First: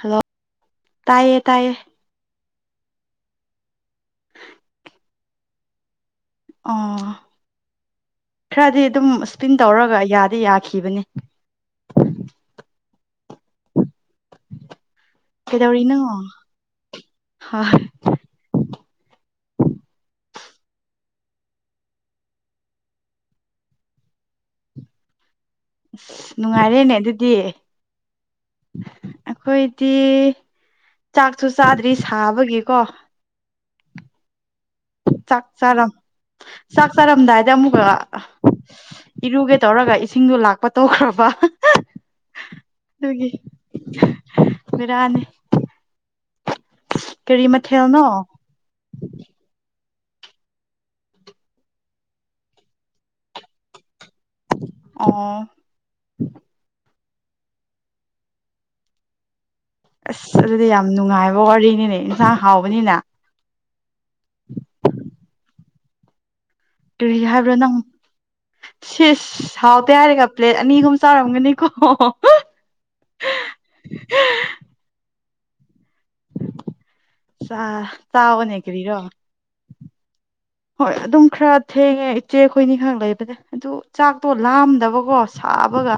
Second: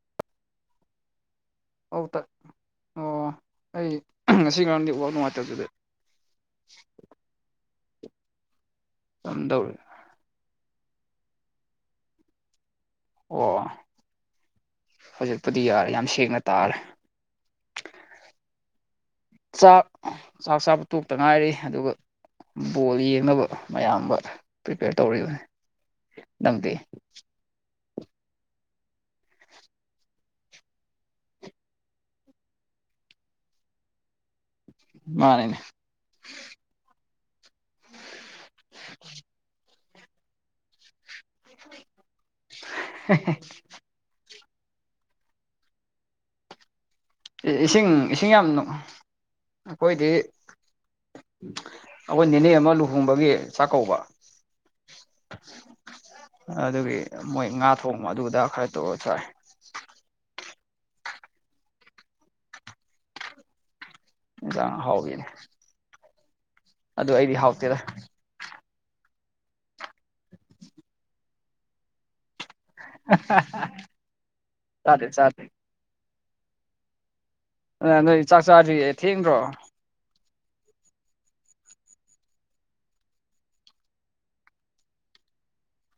hello ꯇꯥꯏꯌꯦ ꯇꯥꯏꯌꯦ ꯑꯧ ꯇ ꯑꯣ ꯑꯩ ꯉꯁꯤ ꯉꯔꯥꯡ ꯅꯦꯠꯁꯥꯔꯛ ꯅꯨꯡꯉꯥꯏꯇꯕꯗꯨꯗꯤ ꯑꯥ ꯈꯔꯗꯤ ꯑꯗꯨꯝ ꯀꯝ ꯏꯁꯄꯤꯟ ꯇꯧꯔꯦ ꯇꯧꯔꯒ ꯌꯥꯗꯤ ꯌꯥꯈꯤꯕꯅꯤ ꯑꯣ ꯍꯧꯖꯤꯛꯄꯨꯗꯤ ꯌꯥꯔꯦ ꯀꯩꯗꯧꯔꯤꯅꯣ ꯌꯥꯝ ꯍꯣꯏ ꯁꯦꯡꯅ ꯇꯥꯔꯦ ꯑꯁ ꯆꯥꯛ ꯆꯥꯛ ꯆꯥꯕ ꯇꯣꯛꯇ ꯉꯥꯏꯔꯤ ꯑꯗꯨꯒ ꯕꯣꯜ ꯌꯦꯡꯅꯕ ꯃꯌꯥꯝ ꯑꯃ ꯄ꯭ꯔꯤꯄꯦꯌꯔ ꯇꯧꯔꯤꯕꯅꯤ ꯑꯁ ꯅꯪꯗꯤ ꯅꯨꯡꯉꯥꯏꯔꯦꯅꯦ ꯑꯗꯨꯗꯤ ꯑꯩꯈꯣꯏꯗꯤ ꯆꯥꯛꯁꯨ ꯆꯥꯗ꯭ꯔꯤ ꯁꯥꯕꯒꯤꯀꯣ ꯆꯥꯛ ꯃꯥꯅꯤꯅꯦ ꯆꯥꯔꯣ ꯆꯥꯛ ꯆꯥꯔꯝꯗꯥꯏꯗ ꯑꯃꯨꯛꯀ ꯏꯔꯨꯒꯦ ꯇꯧꯔꯒ ꯏꯁꯤꯡꯗꯣ ꯂꯥꯛꯄ ꯇꯣꯛꯈ꯭ꯔꯕ ꯑꯗꯨꯒꯤ ꯕꯤꯔꯥꯅꯤ ꯏꯁꯤꯡ ꯏꯁꯤꯡ ꯌꯥꯝꯅ ꯑꯩꯈꯣꯏꯗꯤ ꯑꯩꯈꯣꯏ ꯅꯤꯅꯦ ꯑꯃ ꯂꯨꯍꯣꯡꯕꯒꯤ ꯆꯥꯛ ꯀꯧꯕ ꯑꯣ ꯑꯗꯨꯒꯤ ꯃꯣꯏ ꯉꯥ ꯊꯣꯡꯕ ꯑꯗꯨꯑꯗ ꯈꯔ ꯇꯧꯔ ꯆꯥꯏ ꯑꯁ ꯑꯗꯨꯗꯤ ꯌꯥꯝ ꯅꯨꯡꯉꯥꯏꯕ ꯋꯥꯔꯤꯅꯤꯅꯦ ꯏꯟꯁꯥꯡ ꯍꯥꯎꯕꯅꯤꯅ ꯢꯟꯁꯥꯡ ꯍꯥꯎꯕꯤꯅꯤ ꯑꯗꯨ ꯀꯔꯤ ꯑꯩꯗꯤ ꯍꯥꯏꯕ꯭ꯔꯣ ꯅꯪ ꯍꯥꯎꯇꯦꯗ ꯁꯤꯁ ꯍꯥꯎꯇ ꯍꯥꯏꯔꯦꯒ ꯄ꯭ꯂꯦꯠ ꯑꯅꯤ ꯑꯍꯨꯝ ꯆꯥꯔꯝꯒꯅꯤꯀꯣ ꯆꯥꯗꯦ ꯆꯥꯗꯦ ꯆꯥ ꯅꯣꯏ ꯆꯥꯛ ꯆꯥꯕꯅꯦ ꯆꯥꯗ꯭ꯔꯤ ꯀꯔꯤꯔꯣ ꯊꯦꯡꯗ꯭ꯔꯣ ꯍꯣꯏ ꯑꯗꯨꯝ ꯈꯔ ꯊꯦꯡꯉꯦ ꯏꯆꯦ ꯈꯣꯏꯅꯤ ꯈꯛ ꯂꯩꯕꯅꯦ ꯑꯗꯨ ꯆꯥꯛꯇꯣ ꯂꯥꯝꯗꯕꯀꯣ ꯑꯥꯕꯒ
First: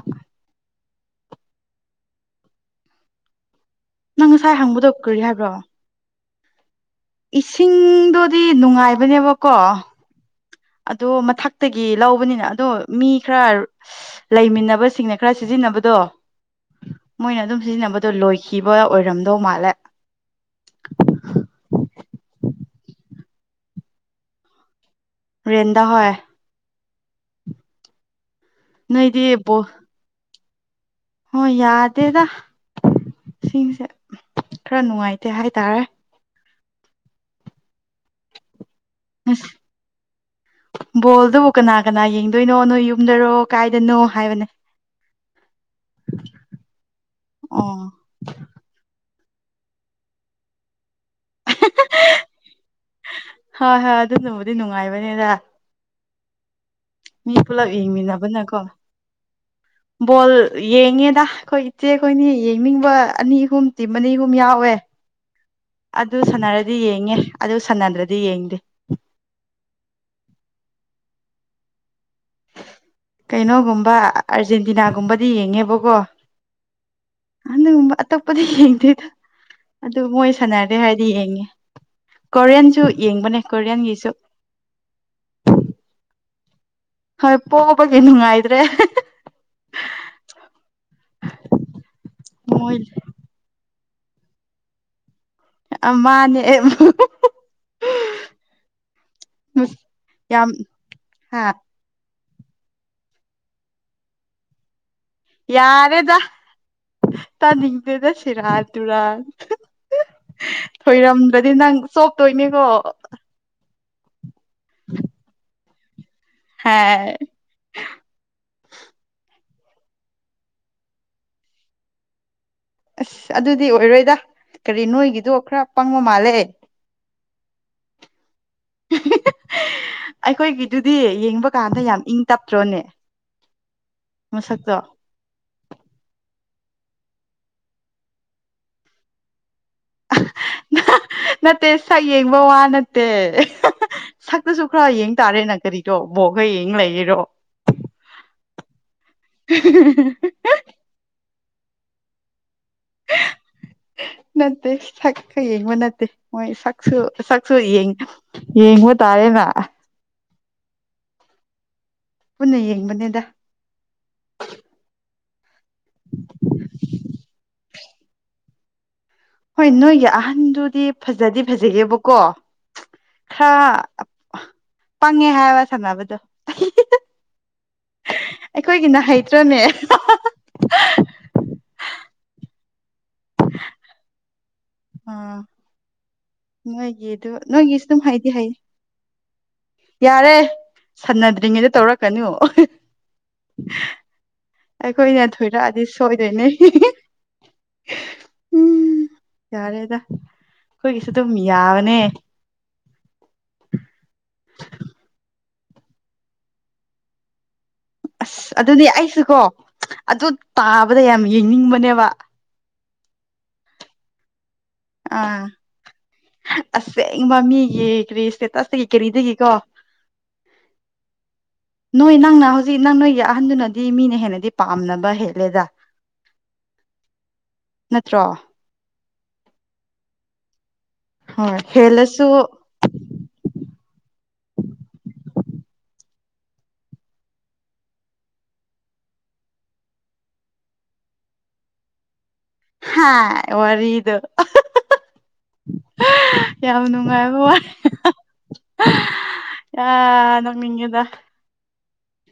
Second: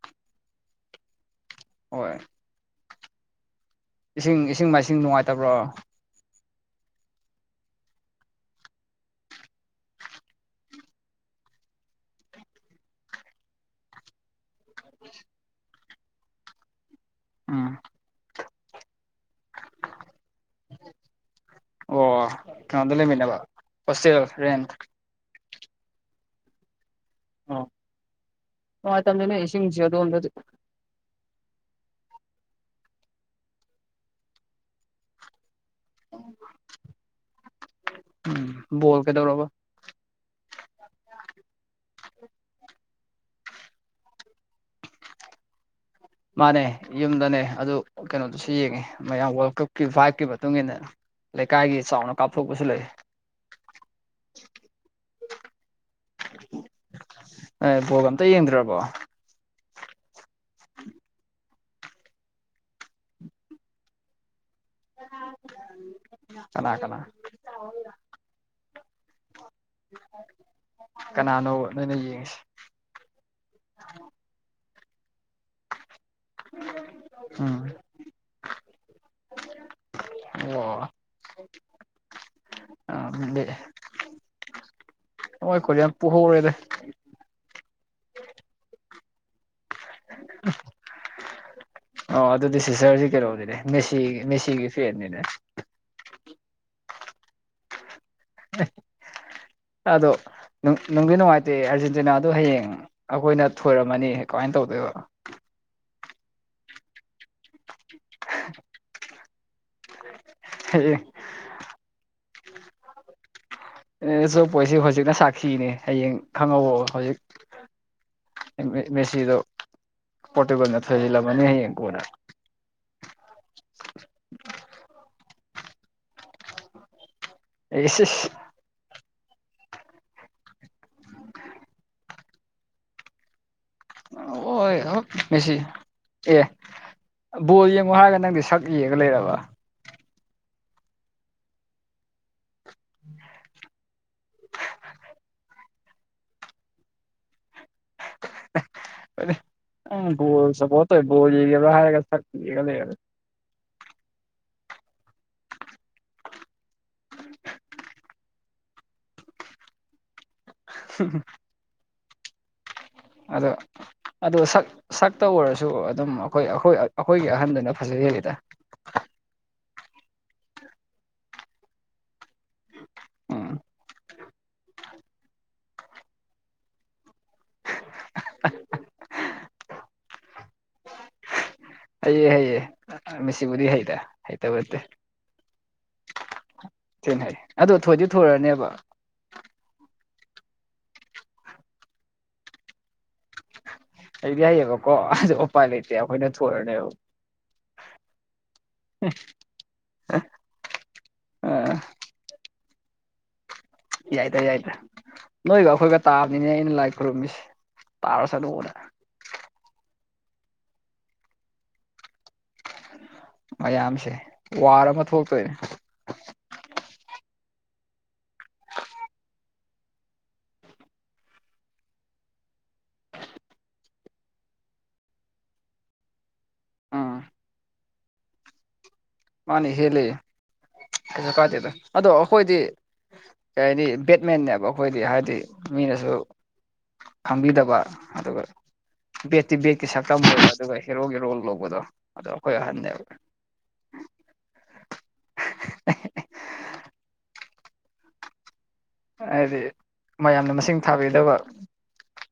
ꯍꯣꯏ ꯅꯪ ꯏꯁꯤꯡ ꯉꯁꯥꯏ ꯏꯁꯤꯡ ꯍꯪꯕꯗꯣ ꯃꯥꯏꯁꯤꯡ ꯅꯨꯡꯉꯥꯏꯇꯕ꯭ꯔꯣ ꯏꯁꯤꯡꯗꯣꯗꯤ ꯅꯨꯡꯉꯥꯏꯕꯅꯦꯕꯀꯣ ꯑꯣ ꯃꯊꯛꯇꯒꯤ ꯂꯧꯕꯅꯤꯅ ꯑꯗꯣ ꯃꯤ ꯈꯔ ꯂꯩꯃꯤꯟꯅꯕꯁꯤꯡꯅ ꯈꯔ ꯁꯤꯖꯤꯟꯅꯕꯗꯣ ꯃꯣꯏꯅ ꯑꯗꯨꯝ ꯎꯝ ꯁꯤꯖꯤꯟꯅꯕꯗꯣ ꯂꯣꯏꯈꯤꯕ ꯑꯣꯏꯔꯝꯅꯤ ꯑꯣ ꯃꯥꯂ ꯑꯣ ꯀꯩꯅꯣꯝꯗ ꯂꯩꯃꯤꯟꯅꯕ ꯍꯣꯁꯇꯦꯜ ꯔꯦꯟ ꯔꯦꯟꯗ ꯍ ꯑꯣ ꯅꯣꯏꯗꯤ ꯇꯝꯦꯅꯦ ꯕꯣꯜ ꯁꯤꯁꯤ ꯑ ꯑꯗꯨ ꯍꯣꯏ ꯌꯥꯗꯦꯗ ꯁꯤꯡꯁꯦ ꯈꯔ ꯅꯨꯡꯉꯥꯏꯇꯦ ꯍꯥꯏꯇꯥꯔꯦ ꯕꯣꯜ ꯑꯁ ꯀꯗꯧꯔꯣꯕ ꯕꯣꯜꯗꯨꯕꯨ ꯀꯅꯥ ꯀꯅꯥ ꯌꯦꯡꯗꯣꯏꯅꯣ ꯅꯣꯏ ꯌꯨꯝꯗꯔꯣ ꯀꯥꯏꯗꯅꯣ ꯍꯥꯏꯕꯅꯦ [unintelligible] ꯃꯥꯅꯦ ꯌꯨꯝꯗꯅꯦ ꯑꯗꯨ ꯑꯣ ꯀꯩꯅꯣꯗꯨꯁꯨ ꯌꯦꯡꯉꯤ ꯃꯌꯥꯝ ꯋꯥꯔꯜ ꯀꯞꯀꯤ ꯚꯥꯏꯞꯀꯤ ꯃꯇꯨꯡ ꯏꯟꯅ ꯂꯩꯀꯥꯏꯒꯤ ꯆꯥꯎꯅ ꯀꯥꯞꯊꯣꯛꯄꯁꯨ ꯂꯩ ꯍꯣꯏ ꯍꯣꯏ ꯑꯗꯨꯅꯕꯨꯗꯤ ꯅꯨꯡꯉꯥꯏꯕꯅꯦꯗ ꯃꯤ ꯄꯨꯂꯞ ꯑꯦ ꯕꯣꯜ ꯑꯝꯇ ꯌꯦꯡꯃꯤꯟꯅꯕꯅꯀꯣ ꯌꯦꯡꯗ꯭ꯔꯕꯣ ꯕꯣꯜ ꯌꯦꯡꯉꯦꯗ ꯑꯩꯈꯣꯏ ꯏꯆꯦ ꯑꯩꯈꯣꯏꯅꯤ ꯌꯦꯡꯅꯤꯡꯕ ꯑꯅꯤ ꯑꯍꯨꯝ ꯇꯤꯝ ꯑꯅꯤ ꯑꯍꯨꯝ ꯌꯥꯎꯋ ꯍꯋꯦ ꯑꯗꯨ ꯀꯅꯥ ꯁꯅꯔꯗꯤ ꯀꯅꯥ ꯌꯦꯡꯉꯦ ꯑꯗꯨ ꯁꯅꯗ꯭ꯔꯗꯤ ꯌꯦꯡꯗꯦ ꯀꯅꯥꯅꯣ ꯅꯅ ꯀꯩꯅꯣꯒꯨꯝꯕ ꯑꯥꯔꯖꯦꯟꯇꯤꯅꯥꯒꯨꯝꯕꯗꯤ ꯌꯦꯡꯉꯦꯕꯀꯣ ꯎꯝ ꯑꯨꯝ ꯇꯞꯄꯗꯤ ꯌꯦ ꯇꯗ ꯑꯗꯨ ꯃꯣꯏ ꯁꯥꯟꯅꯔꯦ ꯑꯣ ꯍꯥꯏꯗꯤ ꯌꯦꯡꯉꯦ ꯀꯣꯔꯤꯌꯟꯁꯨ ꯌꯦꯡꯕꯅꯦ ꯀꯣꯔꯤꯌꯟꯒꯤꯁꯨ ꯍꯣꯏꯈꯣ ꯌꯥꯝ ꯄꯨꯍꯧꯔꯣꯏꯗ ꯍꯣꯏ ꯄꯣꯛꯕꯒꯤ ꯅꯨꯡꯉꯥꯏꯇ꯭ꯔꯦ ꯑꯣ ꯑꯗꯨꯗꯤ ꯃꯣꯏ ꯁꯤꯖꯔꯁꯤ ꯀꯩꯔꯧꯗꯤꯅꯦ ꯃꯦꯁꯤ ꯃꯦꯁꯤꯒꯤ ꯐꯦꯟꯅꯤꯅꯦ ꯑ ꯃꯥꯅꯦ ꯑꯣ ꯌꯥꯝ ꯍꯥ [unintelligible] ꯑꯔꯖꯦꯟꯇꯤꯅꯥ ꯑꯗꯣ ꯍꯌꯦꯡ ꯑꯩꯈꯣꯏꯅ ꯊꯣꯏꯔꯝꯃꯅꯤ ꯀꯃꯥꯏꯅ ꯇꯧꯗꯣꯏꯕ ꯌꯥꯔꯦꯗꯥ ꯇꯅꯤꯡ ꯑꯗꯨꯗ ꯁꯤꯔꯥ ꯇꯨꯔꯥꯟ ꯍꯌꯦꯡ ꯊꯣꯏꯔꯝꯕꯗꯤ ꯅꯪ ꯁꯣ ꯇꯣꯏꯅꯦꯀꯣ ꯑꯦꯆꯣꯄꯣꯏꯁꯤ ꯍꯧꯖꯤꯛꯅ ꯁꯥꯈꯤꯅꯦ ꯍꯌꯦꯡ ꯈꯪꯍꯧꯕꯣ ꯍꯥꯏ ꯍꯧꯖꯤꯛ ꯃꯦꯁꯤꯗꯣ ꯄꯣꯣꯔꯇꯨꯒꯜ ꯅ ꯊꯖꯤꯂꯕꯅꯤ ꯍꯌꯦ ꯌꯦꯡ ꯀꯅ ꯑꯁ ꯑꯗꯨꯗꯤ ꯑꯣꯏꯔꯣꯏꯗ ꯀꯔꯤ ꯅꯣꯏꯒꯤꯗꯣ ꯈꯔ ꯄꯪꯕ ꯃꯥꯜꯂꯦꯦ ꯒꯤ ꯑꯩꯈꯣꯏꯒꯤꯗꯨꯗꯤ ꯌꯦꯡꯕ ꯀꯥꯟꯗ ꯌꯥꯝ ꯏꯪ ꯇꯞꯇ꯭ꯔꯣꯅꯦ ꯃꯁꯛꯇꯣ ꯑꯣ ꯁꯤ ꯑꯦ ꯕꯣꯜ ꯌꯦꯡꯉꯣ ꯍꯥꯏꯔꯒ ꯅꯪꯗꯤ ꯁꯛ ꯌꯦꯒ ꯂꯩꯔꯕ ꯅꯠꯇꯦ ꯁꯛ ꯌꯦꯡꯕ ꯋꯥ ꯅꯠꯇꯦ ꯁꯛꯇꯁꯨ ꯈꯔ ꯌꯦꯡ ꯇꯥꯔꯦ ꯅꯪ ꯀꯔꯤꯗꯣ ꯕꯣꯛꯒ ꯌꯦꯡ ꯂꯩꯔꯤꯔꯣ ꯎꯣꯜ ꯁꯄꯣ ꯣꯜ ꯍꯥꯏ ꯁꯒ ꯂꯩ ꯌꯥ ꯅꯠꯇꯦ ꯁꯛꯀ ꯌꯦꯡꯕ ꯅꯠꯇꯦ ꯃꯣꯏ ꯁꯛꯁꯨ ꯁꯛꯁꯨ ꯌꯦꯡꯕ ꯇꯥꯔꯦ ꯃ [unintelligible] ꯅ ꯑꯗ ꯑꯗ ꯁ ꯁ ꯈꯛꯇ ꯑꯣꯏꯔꯁꯨ ꯑꯗꯨꯝ ꯑꯩꯈꯣꯏꯈꯣꯏ ꯑꯩꯈꯣꯏꯒꯤ ꯑꯍꯟꯗꯨꯅ ꯐꯖꯍꯦꯜꯂꯤꯗ ꯍꯣꯏ ꯅꯣꯏꯒꯤ ꯑꯍꯟꯗꯨꯗꯤ ꯐꯖꯗꯤ ꯐꯖꯒꯦꯕꯀꯣ ꯎꯝ ꯈꯔ ꯄꯪꯉꯦ ꯍꯥꯏꯕ ꯁꯥꯟꯅꯕꯗꯣ ꯑꯩꯈꯣꯏꯒꯤꯅ ꯍꯩꯇ꯭ꯔꯅꯦ ꯍꯌꯦꯦ ꯍꯌꯦꯦ ꯃꯤꯁꯤꯕꯨꯗꯤ ꯍꯩꯇ ꯍꯩꯇꯕꯠꯇꯦ ꯅꯣꯏꯒꯤ ꯊꯤꯅ ꯑꯗꯨ ꯍꯩ ꯑꯗꯣ ꯅꯣꯏꯒꯤꯁꯨ ꯑꯗꯨꯝ ꯊꯣꯏꯗꯤ ꯍꯥꯏꯗꯤ ꯍꯥꯏꯗꯤ ꯊꯣꯏꯔꯅꯦꯕ ꯌꯥꯔꯦ ꯁꯟꯅꯗ꯭ꯔꯤꯉꯩꯗ ꯇꯧꯔꯛꯀꯅꯨ ꯍꯩꯗꯤ ꯍꯩꯌꯦꯕꯀꯣ ꯑꯩꯈꯣꯏꯅ ꯑꯗꯣ ꯎꯄꯥꯏ ꯊꯣꯏꯔꯛꯑꯗꯤ ꯂꯩꯇꯦ ꯑꯩꯈꯣꯏꯅ ꯁꯣꯏꯗꯣꯏꯅꯦ ꯊꯣꯏꯔꯅꯦꯕ ꯎꯝ ꯌꯥꯔꯦꯗ ꯑꯩꯈꯣꯏꯒꯤꯁꯨ ꯑꯗꯨꯝ ꯑ ꯌꯥꯕꯅꯦ ꯌꯥꯏꯗ ꯌꯥꯏꯗ ꯅꯣꯏꯒ ꯑꯩꯈꯣꯏꯒ ꯇꯥꯕꯅꯤꯅꯦ ꯑꯩꯅ ꯂꯥꯏ ꯈꯨꯔꯨꯝꯝꯃꯤꯁꯦ ꯑꯁ ꯑꯗꯨꯗꯤ ꯑꯩꯁꯨꯀꯣ ꯑꯗꯨ ꯇꯥꯕꯗ ꯌꯥꯝ ꯌꯦꯡꯅꯤꯡꯕꯅꯦꯕ ꯃꯌꯥꯝꯝꯁꯦ ꯑ ꯑꯁꯦ ꯃꯃꯤ ꯀꯔꯤꯁꯦ ꯇꯁꯇꯒ ꯀꯔꯤꯗꯗꯒꯤꯀꯣ [unintelligible] ꯅꯣꯏ ꯅꯪꯅ ꯍꯧꯖꯤꯛ ꯅꯪ ꯅꯣꯏꯒꯤ ꯑꯍꯟꯗꯨꯅꯗꯤ ꯃꯤꯅ ꯍꯦꯟꯅꯗꯤ ꯄꯥꯝꯅꯕ ꯍꯦꯜꯂꯦꯗ [unintelligible] ꯅꯠꯇ꯭ꯔꯣ ꯃꯥꯅꯤ ꯍꯦꯜꯂꯤ ꯀꯩꯁꯨ ꯍꯣꯏ ꯀꯥꯗꯦꯗ ꯑꯗꯣ ꯍꯦꯜꯂꯁꯨ ꯑꯩꯈꯣꯏꯗꯤ ꯀꯩ ꯍꯥꯏꯅꯤ ꯕꯦꯠꯃꯦꯟꯅꯦꯕ ꯑꯩꯈꯣꯏꯗꯤ ꯍꯥꯏꯗꯤ ꯃꯤꯅꯁꯨ ꯈꯪꯕꯤꯗꯕ ꯑꯗꯨꯒ ꯕꯦꯠꯇꯤ ꯕꯦꯒꯀꯤ ꯁꯛꯇꯝ ꯑꯣꯏ ꯑꯗꯨꯒ ꯍꯦꯔꯣꯒꯤ ꯔꯣꯜ ꯂꯧꯕꯗꯣ ꯑꯗꯣ ꯑꯩꯈꯣꯏ ꯑꯍꯟꯅꯦꯕ ꯍꯥ ꯋꯥꯔꯤꯔꯗ ꯀꯅꯅꯨꯡꯉꯥꯏ ꯋꯥ ꯍꯥꯏꯗꯤ ꯃꯌꯥꯝꯅ ꯃꯁꯤꯡ ꯅꯣꯛꯅꯤꯡꯉꯤꯗ ꯊꯥꯕꯤꯗꯕ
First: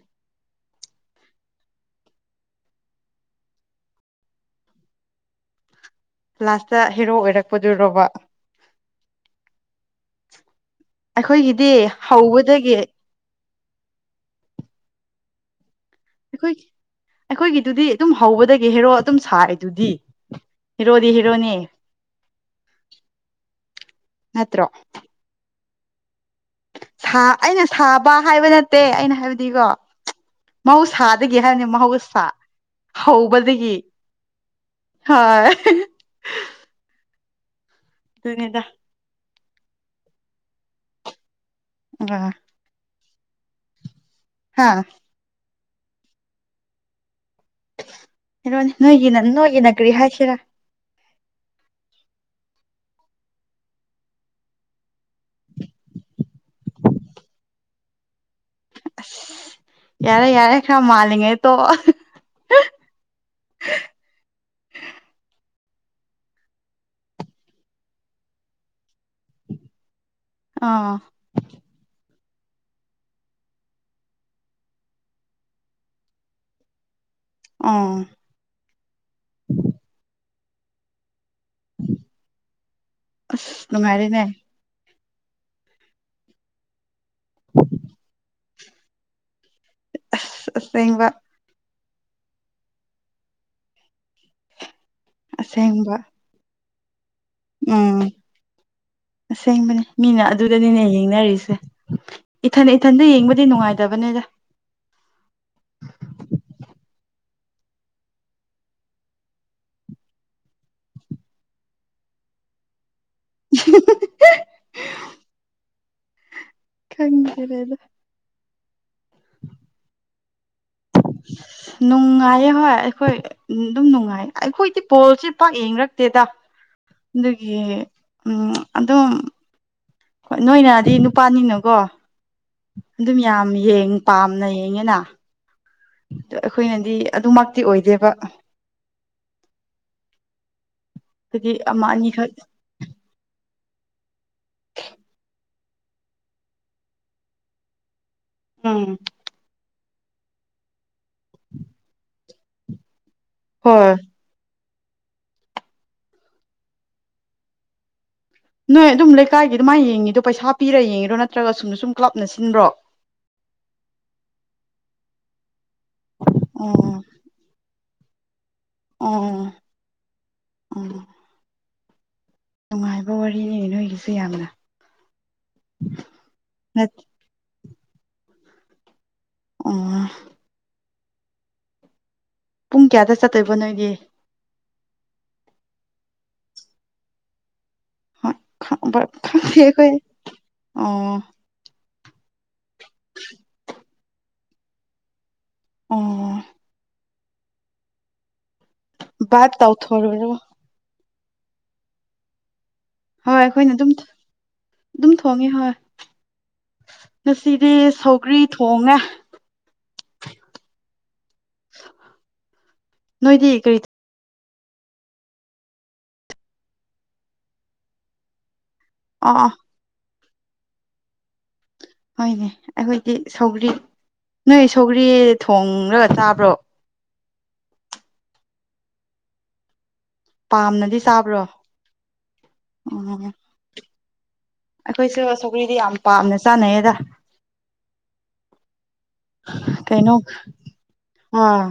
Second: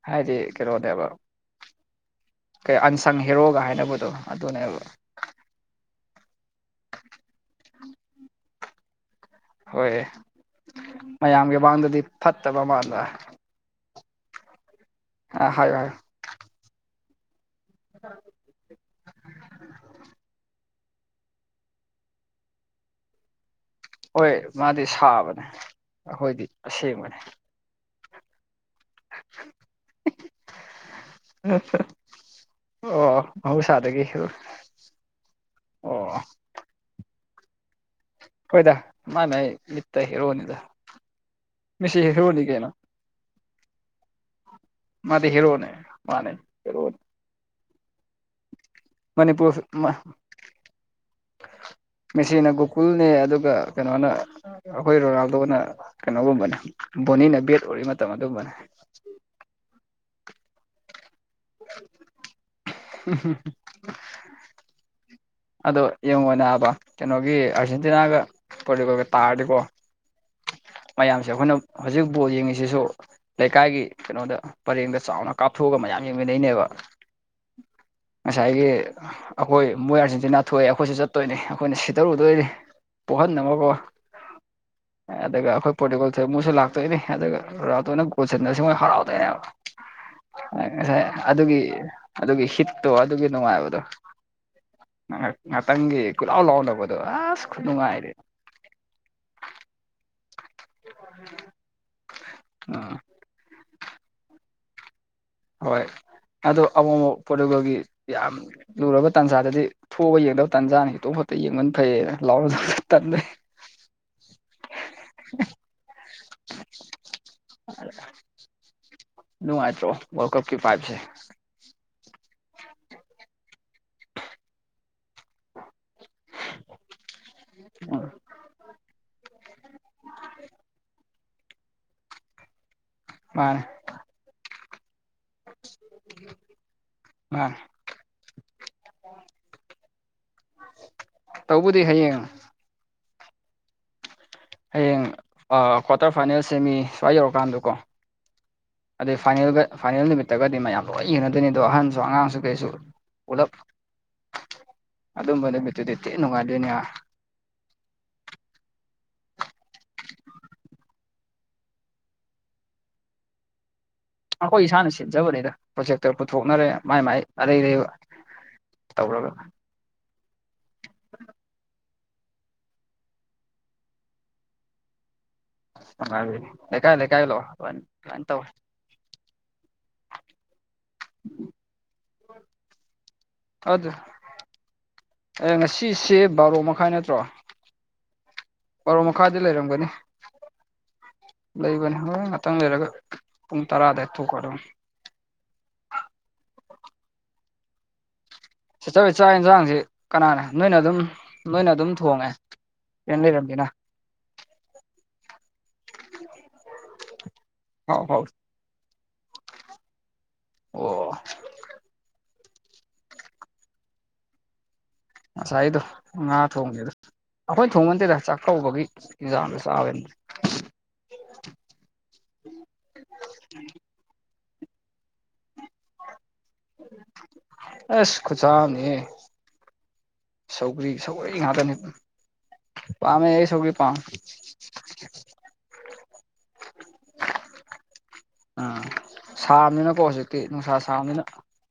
ꯍꯥꯏꯗꯤ ꯀꯔꯣꯗꯦꯕ ꯀꯩ ꯑꯟꯁꯪ ꯍꯦꯔꯣꯒ ꯍꯥꯏꯅꯕꯗꯣ ꯑꯗꯨꯅꯦꯕ ꯂꯥꯁꯇ ꯍꯦꯔꯣ ꯑꯣꯏꯔꯛꯄꯗꯨꯔꯣꯔꯕ ꯍꯣꯏ ꯃꯌꯥꯝꯒꯤ ꯑꯩꯈꯣꯏꯒꯤꯗꯤ ꯃꯃꯥꯡꯗꯗꯤ ꯐꯠꯇꯕ ꯍꯧꯕꯗꯒꯤ ꯃꯥꯜꯂ ꯑ ꯍꯥꯏ ꯍ ꯑꯩꯈꯣꯏ ꯑꯩꯈꯣꯏꯒꯤꯗꯨꯗꯤ ꯑꯗꯨꯝ ꯍꯒꯗꯒꯦ ꯍꯔꯣ ꯑꯗꯨꯝ ꯁꯥꯏꯑꯦ ꯑꯗꯨꯗꯤ ꯍꯤꯔꯣꯗꯤ ꯍꯤꯔꯣꯅꯤ ꯍꯣꯏ ꯃꯥꯗꯤ ꯁꯥꯕꯅꯦ ꯑꯩꯈꯣꯏꯗꯤ ꯑꯁꯦꯡꯕꯅꯤ ꯕꯥ ꯍꯥꯏꯕ ꯅꯠꯇꯦ ꯑꯩꯅ ꯍꯥꯏꯕꯗꯤꯀꯣ ꯃꯍꯧꯁꯥꯗꯒꯤ ꯍꯥꯏꯔꯅꯤ ꯃꯍꯧꯁꯥ ꯑꯣ ꯍꯧꯕꯗꯒꯤ ꯃꯍꯧꯁꯥꯗꯒꯤ ꯍꯦꯔꯣ ꯍꯣꯏ ꯑꯣ ꯑꯗꯨꯅꯤꯗ ꯍꯣꯏꯗ ꯃꯥꯥꯏ ꯃꯥꯏ ꯂꯤ ꯇꯔꯣꯅꯤꯗ ꯑ ꯃꯤꯁꯤꯦꯕꯣꯅꯤ ꯀꯦꯅ ꯍꯥ ꯃꯥꯗꯤ ꯍꯤꯔꯅꯦ ꯃꯥꯅꯦ ꯍꯤꯔꯅꯦ ꯍꯂꯣꯅꯦ ꯅꯣꯏꯒꯤ ꯅꯣꯏꯒꯤ ꯃꯅꯤꯄꯨꯔ ꯅꯈ꯭ꯔꯤ ꯍꯥꯏꯁꯤꯔꯥ [unintelligible] ꯃꯦꯁꯤꯅ ꯒꯣꯀꯨꯜꯅꯦ ꯑꯗꯨꯒ ꯀꯩꯅꯣꯅ ꯑꯩꯈꯣꯏ ꯔꯣꯅꯥꯜꯗꯣꯅ ꯀꯩꯅꯣꯒꯨꯝꯕꯅꯦ ꯕꯣꯅꯤꯅ ꯕꯦꯠ ꯑꯣꯏꯔꯤ ꯃꯇꯝ ꯑꯗꯨꯝꯕꯅꯦ ꯑꯁ ꯌꯥꯔꯦ ꯌꯥꯔꯦ ꯈꯔ ꯃꯥꯜꯂꯤꯉꯦꯣ ꯎ ꯑꯗꯣ ꯌꯦꯡꯉꯣꯅꯦ ꯍꯥꯏꯕ ꯀꯩꯅꯣꯒꯤ ꯑꯥꯔꯖꯦꯟꯇꯤꯅꯥꯒ ꯄꯣꯔꯇꯨꯒꯣꯜꯒ ꯇꯥꯔꯗꯤꯀꯣ ꯑꯥ ꯃꯌꯥꯝꯁꯦ ꯑꯩꯈꯣꯏꯅ ꯍꯧꯖꯤꯛ ꯐꯨꯠꯕꯣꯜ ꯌꯦꯡꯉꯤꯁꯤꯁꯨ ꯂꯩꯀꯥꯏꯒꯤ ꯀꯩꯅꯣꯗ ꯄꯔꯦꯡꯗ ꯆꯥꯎꯅ ꯀꯥꯞꯊꯣꯛꯑꯒ ꯃꯌꯥꯝ ꯌꯦꯡꯃꯤꯟꯅꯩꯅꯦꯕ ꯑꯥ ꯉꯁꯥꯏꯒꯤ ꯑꯩꯈꯣꯏ ꯃꯣꯏ ꯑꯥꯔꯖꯦꯟꯇꯤꯅꯥ ꯊꯣꯛꯑꯦ ꯑꯩꯈꯣꯏꯁꯨ ꯆꯠ ꯇꯣꯏꯅꯤ ꯑꯩꯈꯣꯏꯅ ꯁꯤꯗꯔꯨꯗꯣꯏꯅꯤ ꯑꯁ ꯄꯣꯛꯍꯟꯅꯅꯕꯀꯣ ꯅꯨꯡꯉꯥꯏꯔꯦꯅꯦ ꯑꯗꯨꯒ ꯑꯩꯈꯣꯏ ꯄꯣꯔꯇꯤꯒꯣꯜ ꯃꯣꯏꯁꯨ ꯂꯥꯛꯇꯣꯏꯅꯦ ꯑꯗꯨꯒꯅ ꯒꯣꯜ ꯁꯟꯁ ꯃꯣꯏ ꯍꯔꯥꯎꯗꯣꯏꯅꯦꯕ ꯑꯁ ꯉꯁꯥꯏ ꯑꯁꯦꯡꯕ ꯑꯗꯨꯒꯤ ꯑꯗꯨꯒꯤ ꯍꯤꯠꯇꯣ ꯑꯗꯨꯒꯤ ꯅꯨꯡꯉꯥꯏꯕꯗꯣ ꯑꯁꯦꯡꯕ ꯉꯥꯛꯇꯪꯒꯤ ꯈꯨꯠꯂꯥꯎ ꯂꯥꯎꯅꯕꯗꯣ ꯑꯁ ꯎꯝ ꯈꯨꯅꯨꯡꯉꯥꯏꯗꯤ ꯑꯁꯦꯡꯕꯅꯦ ꯃꯤ ꯃꯤꯅ ꯑꯗꯨꯗꯅꯤꯅꯦ ꯌꯦꯡꯅꯔꯤꯁꯦ ꯏꯊꯟ ꯎꯝ ꯏꯊꯟꯗ ꯌꯦꯡꯕꯗꯤ ꯅꯨꯡꯉꯥꯏꯇꯕꯅꯤꯗ ꯍꯣꯏ ꯑꯗꯣ ꯑꯃꯛꯕ ꯄꯣꯠꯇꯒꯤ ꯌꯥꯝ ꯂꯨꯔꯕ ꯇꯥꯟꯖꯥꯗꯗꯤ ꯊꯣꯛꯑꯒ ꯌꯦꯡꯗꯕ ꯇꯥꯟꯖꯥꯅꯤ ꯍꯈꯤꯛꯇꯣꯛ ꯐ ꯑꯌꯨꯛ ꯉꯟ ꯐꯩꯌꯦꯅ ꯂꯥꯎ [inaudible] ꯈꯪꯖꯔꯦꯗ ꯅꯅꯨꯡ ꯃꯥꯇ꯭ꯔꯣ ꯀ ꯀ ꯄꯥꯏ ꯅꯨꯡꯉꯥꯏꯌꯦ ꯍꯣꯏ ꯑꯩꯈꯣꯏ ꯑꯗꯨꯝ ꯅꯨꯡꯉꯥꯏꯌꯦ ꯑꯩꯈꯣꯏꯗꯤ ꯄꯣꯜꯁꯦ ꯄꯥꯛ ꯌꯦꯡꯔꯛꯇꯦꯗ ꯑꯗꯨꯒꯤ ꯎꯝ ꯎ ꯑꯗꯨꯝ ꯍꯣꯏ ꯅꯣꯏꯅꯗꯤ ꯅꯨꯄꯥꯅꯤꯅꯀꯣ ꯑꯗꯨꯝ ꯌꯥꯝ ꯃꯥꯅꯦ ꯌꯦꯡ ꯄꯥꯝꯅꯩꯌꯦ ꯑꯦꯉꯅ ꯑꯩꯈꯣꯏꯅꯗꯤ ꯑꯗꯨꯃꯛꯇꯤ ꯑꯣꯏꯗꯦꯕ ꯑꯣ ꯑꯗꯒꯤ ꯑꯃ ꯍꯌꯦꯡ ꯑꯅꯤꯈꯛ ꯍꯌꯦꯡ ꯀ꯭ꯋꯥꯇꯔ ꯐꯥꯏꯅꯦꯜꯁꯦ ꯃꯤ ꯁ꯭ꯋꯥꯏ ꯌꯧꯔꯀꯥꯟꯗꯀꯣ ꯎꯝ ꯑꯗꯨꯗꯩ ꯐꯥꯏꯅꯦꯜꯒ ꯐꯥꯏꯅꯦꯜ ꯅꯨꯃꯤꯠꯇꯒꯗꯤ ꯃꯌꯥꯝ ꯂꯣꯏ ꯌꯦꯡꯅꯗꯣꯏꯅꯤ ꯑꯗꯣ ꯑꯍꯟꯁꯨ ꯑꯉꯥꯡꯁꯨ ꯀꯁ ꯍꯣꯏ ꯑꯗꯨꯝꯕ ꯅꯨ ꯄꯠꯇꯨꯗꯤꯠꯇꯦ ꯅꯨꯡꯉꯥꯏꯗꯣꯏꯅꯦ ꯅꯣꯏ ꯑꯗꯨꯝ ꯂꯩꯀꯥꯏꯒꯤ ꯑꯗꯨꯃꯥꯏ ꯌꯦꯡꯉꯤꯗꯣ ꯄꯩꯁꯥ ꯄꯤꯔ ꯌꯦꯡꯉꯤꯔꯣ ꯅꯠꯇ꯭ꯔꯒ ꯁꯨꯝꯗ ꯁꯨꯝ ꯀ꯭ꯂꯕꯅ ꯁꯤꯟꯕ꯭ꯔꯣ ꯑꯩꯈꯣꯏ ꯏꯁꯥꯅ ꯁꯤꯟꯖꯕꯅꯤꯗ ꯄ꯭ꯔꯣꯖꯦꯛꯇꯔ ꯄꯨꯊꯣꯛꯅꯔꯦ ꯑꯣ ꯃꯥꯏ ꯃꯥꯏ ꯑꯗꯩ ꯑꯗꯩ ꯇꯔ ꯑꯣ ꯑꯣ ꯅꯨꯡꯉꯥꯏꯕ ꯋꯥꯔꯤꯅꯤ ꯅꯣꯏꯒꯤꯁꯨ ꯌꯥꯝꯅ ꯀ ꯂ ꯀꯥꯏ ꯂ ꯇꯧ ꯑꯣ ꯄꯨꯡ ꯀꯌꯥꯗ ꯆꯠꯇꯣꯏꯕꯣ ꯅꯣꯏꯒꯤ ꯑꯦ ꯉꯁꯤꯁꯦ ꯕꯥꯔꯣ ꯃꯈꯥꯏ ꯅꯠꯇ꯭ꯔꯣ ꯈꯪꯗꯦ ꯄꯔꯣ ꯃꯈꯥꯗꯤ ꯂꯩꯔꯝꯒꯅꯤ ꯑꯩꯈꯣꯏ ꯑꯣ ꯂꯩꯒꯅꯤ ꯍꯣꯏ ꯉꯥꯛꯇꯪ ꯂꯩꯔꯒ ꯄꯨꯡ ꯇꯔꯥꯗ ꯊꯣꯛꯈꯣ ꯑꯗꯨꯝ ꯑꯣ ꯁꯤꯆꯧ ꯆꯥꯛ ꯚꯥꯏꯞ ꯌꯦꯟꯁꯥꯡꯁꯤ ꯇꯧꯊꯣꯔꯨꯔꯣ ꯀꯅꯥꯅꯦ ꯅꯣꯏꯅ ꯑꯗꯨꯝ ꯅꯣꯏꯅ ꯑꯗꯨꯝ ꯊꯣꯡꯉꯦ ꯔꯦꯟ ꯍꯣꯏ ꯂꯩꯔꯝꯅꯤꯅ ꯑꯩꯈꯣꯏꯅ ꯑꯗꯨꯝ ꯑꯗꯨꯝ ꯊꯣꯡꯉꯦ ꯍꯣꯏ ꯉꯁꯤꯗꯤ ꯍꯥꯎ ꯍꯥꯎ ꯁꯧꯒ꯭ꯔꯤ ꯊꯣꯡꯉꯦ ꯑꯣ ꯅꯣꯏꯗꯤ ꯀꯔꯤ ꯉꯁꯥꯏꯒꯤꯗꯣ ꯉꯥ ꯊꯣꯡꯕꯅꯤ ꯑꯗ ꯑꯩꯈꯣꯏꯅ ꯊꯣꯡꯉꯗꯦꯗ ꯆꯥꯛꯀꯧꯕꯒꯤ ꯏ ꯑꯥ ꯑꯥ ꯁꯥ ꯍꯣꯏꯅꯦ ꯑꯩꯈꯣꯏꯗꯤ ꯁꯧꯒ꯭ꯔꯤ ꯅꯣꯏ ꯁꯧꯒ꯭ꯔꯤ ꯊꯣꯡꯡꯂꯒ ꯆꯥꯕ ꯑꯁ ꯈꯨꯁꯨꯅꯤ ꯁꯧꯒꯔꯤ ꯄꯥꯝꯅꯗꯤ ꯁꯧꯔꯤ ꯆꯥꯕ꯭ꯔꯣ ꯉꯍꯇꯅꯤ ꯎꯝ ꯄꯥꯝꯃꯦ ꯁꯧꯒꯔꯤ ꯄꯥꯝ ꯑꯩꯈꯣꯏꯁꯨ ꯁꯧꯒ꯭ꯔꯤꯗꯤ ꯌꯥꯝ ꯄꯥꯝꯅ ꯆꯥꯅꯩꯌꯦꯗ ꯑꯥ ꯁꯥꯕꯅꯤꯅꯀꯣ ꯀꯩꯅꯣ ꯍꯧꯖꯤꯛꯇꯤ ꯅꯨꯡꯁꯥ ꯁꯥꯝꯅꯤꯅ ꯍꯣꯏ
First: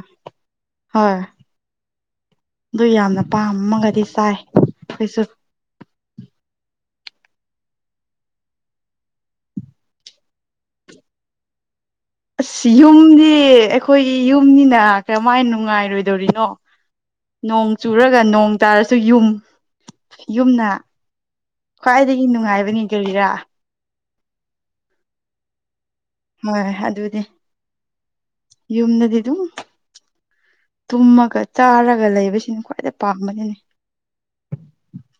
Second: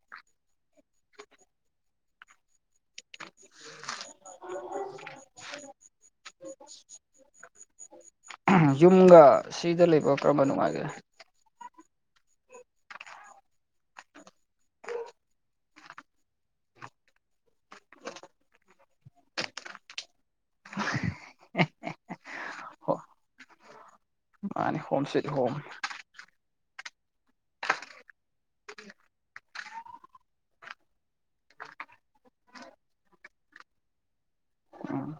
ꯍꯣꯏ ꯑꯗꯨ ꯌꯥꯝꯅ ꯄꯥꯝꯃꯒꯗꯤ ꯆꯥꯏ ꯑꯩꯩꯁꯨ [inaudible] ꯌꯨꯝꯒ ꯁꯤꯗ ꯂꯩꯕ ꯀꯔꯝꯕ ꯅꯨꯡꯉꯥꯏꯒꯦ ꯑꯁ ꯌꯨꯝꯗꯤ ꯑꯩꯈꯣꯏꯒꯤ ꯌꯨꯝꯅꯤꯅ ꯀꯃꯥꯏꯅ ꯅꯨꯡꯉꯥꯏꯔꯣꯏꯗꯧꯔꯤꯅꯣ ꯅꯣꯡ ꯆꯨꯔꯒ ꯅꯣꯡ ꯇꯥꯔꯁꯨ ꯌꯨꯝ ꯌꯨꯝꯅ ꯈ꯭ꯋꯥꯏꯗꯒꯤ ꯅꯨꯡꯉꯥꯏꯕꯅꯤ ꯍꯣ ꯀꯔꯤꯔꯥ ꯃꯥꯅꯤ ꯍꯣꯝ ꯁꯦꯠ ꯍꯣꯝ ꯍꯣꯏ ꯑꯗꯨꯗꯤ ꯌꯨꯝꯗꯗꯤ ꯑꯗꯨꯝ ꯇꯨꯝꯃꯒ ꯆꯥꯔꯒ ꯂꯩꯕꯁꯤꯅ ꯈ꯭ꯋꯥꯏꯗꯩ ꯄꯥꯝꯕꯗꯨꯅꯤ ꯎꯝ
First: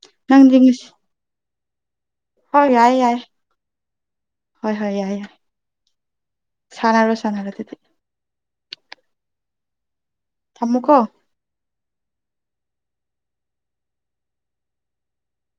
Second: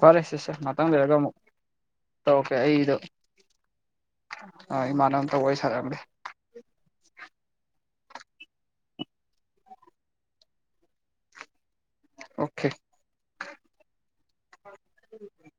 ꯐꯔꯦ ꯁꯦ ꯁꯦ ꯅꯪꯗꯤ ꯉꯁꯤ ꯃꯥꯛꯇꯪ ꯂꯩꯔꯒ ꯑꯃꯨꯛ ꯇꯧꯔꯛꯀꯦ ꯍꯣꯏ ꯌꯥꯏ ꯑꯩꯗꯣ ꯌꯥꯏ ꯍꯣꯏ ꯑ ꯍꯣꯏ ꯏꯃꯅ ꯌꯥꯏ ꯌꯥꯏ ꯑꯃꯇ ꯑꯣꯏꯏ ꯁꯥꯔꯂꯤ ꯁꯥꯟꯅꯔꯣ ꯁꯥꯟꯅꯔꯣ ꯑꯗꯨꯗꯤ ꯊꯃꯨꯀ ꯑꯣꯀꯦ ꯎꯝ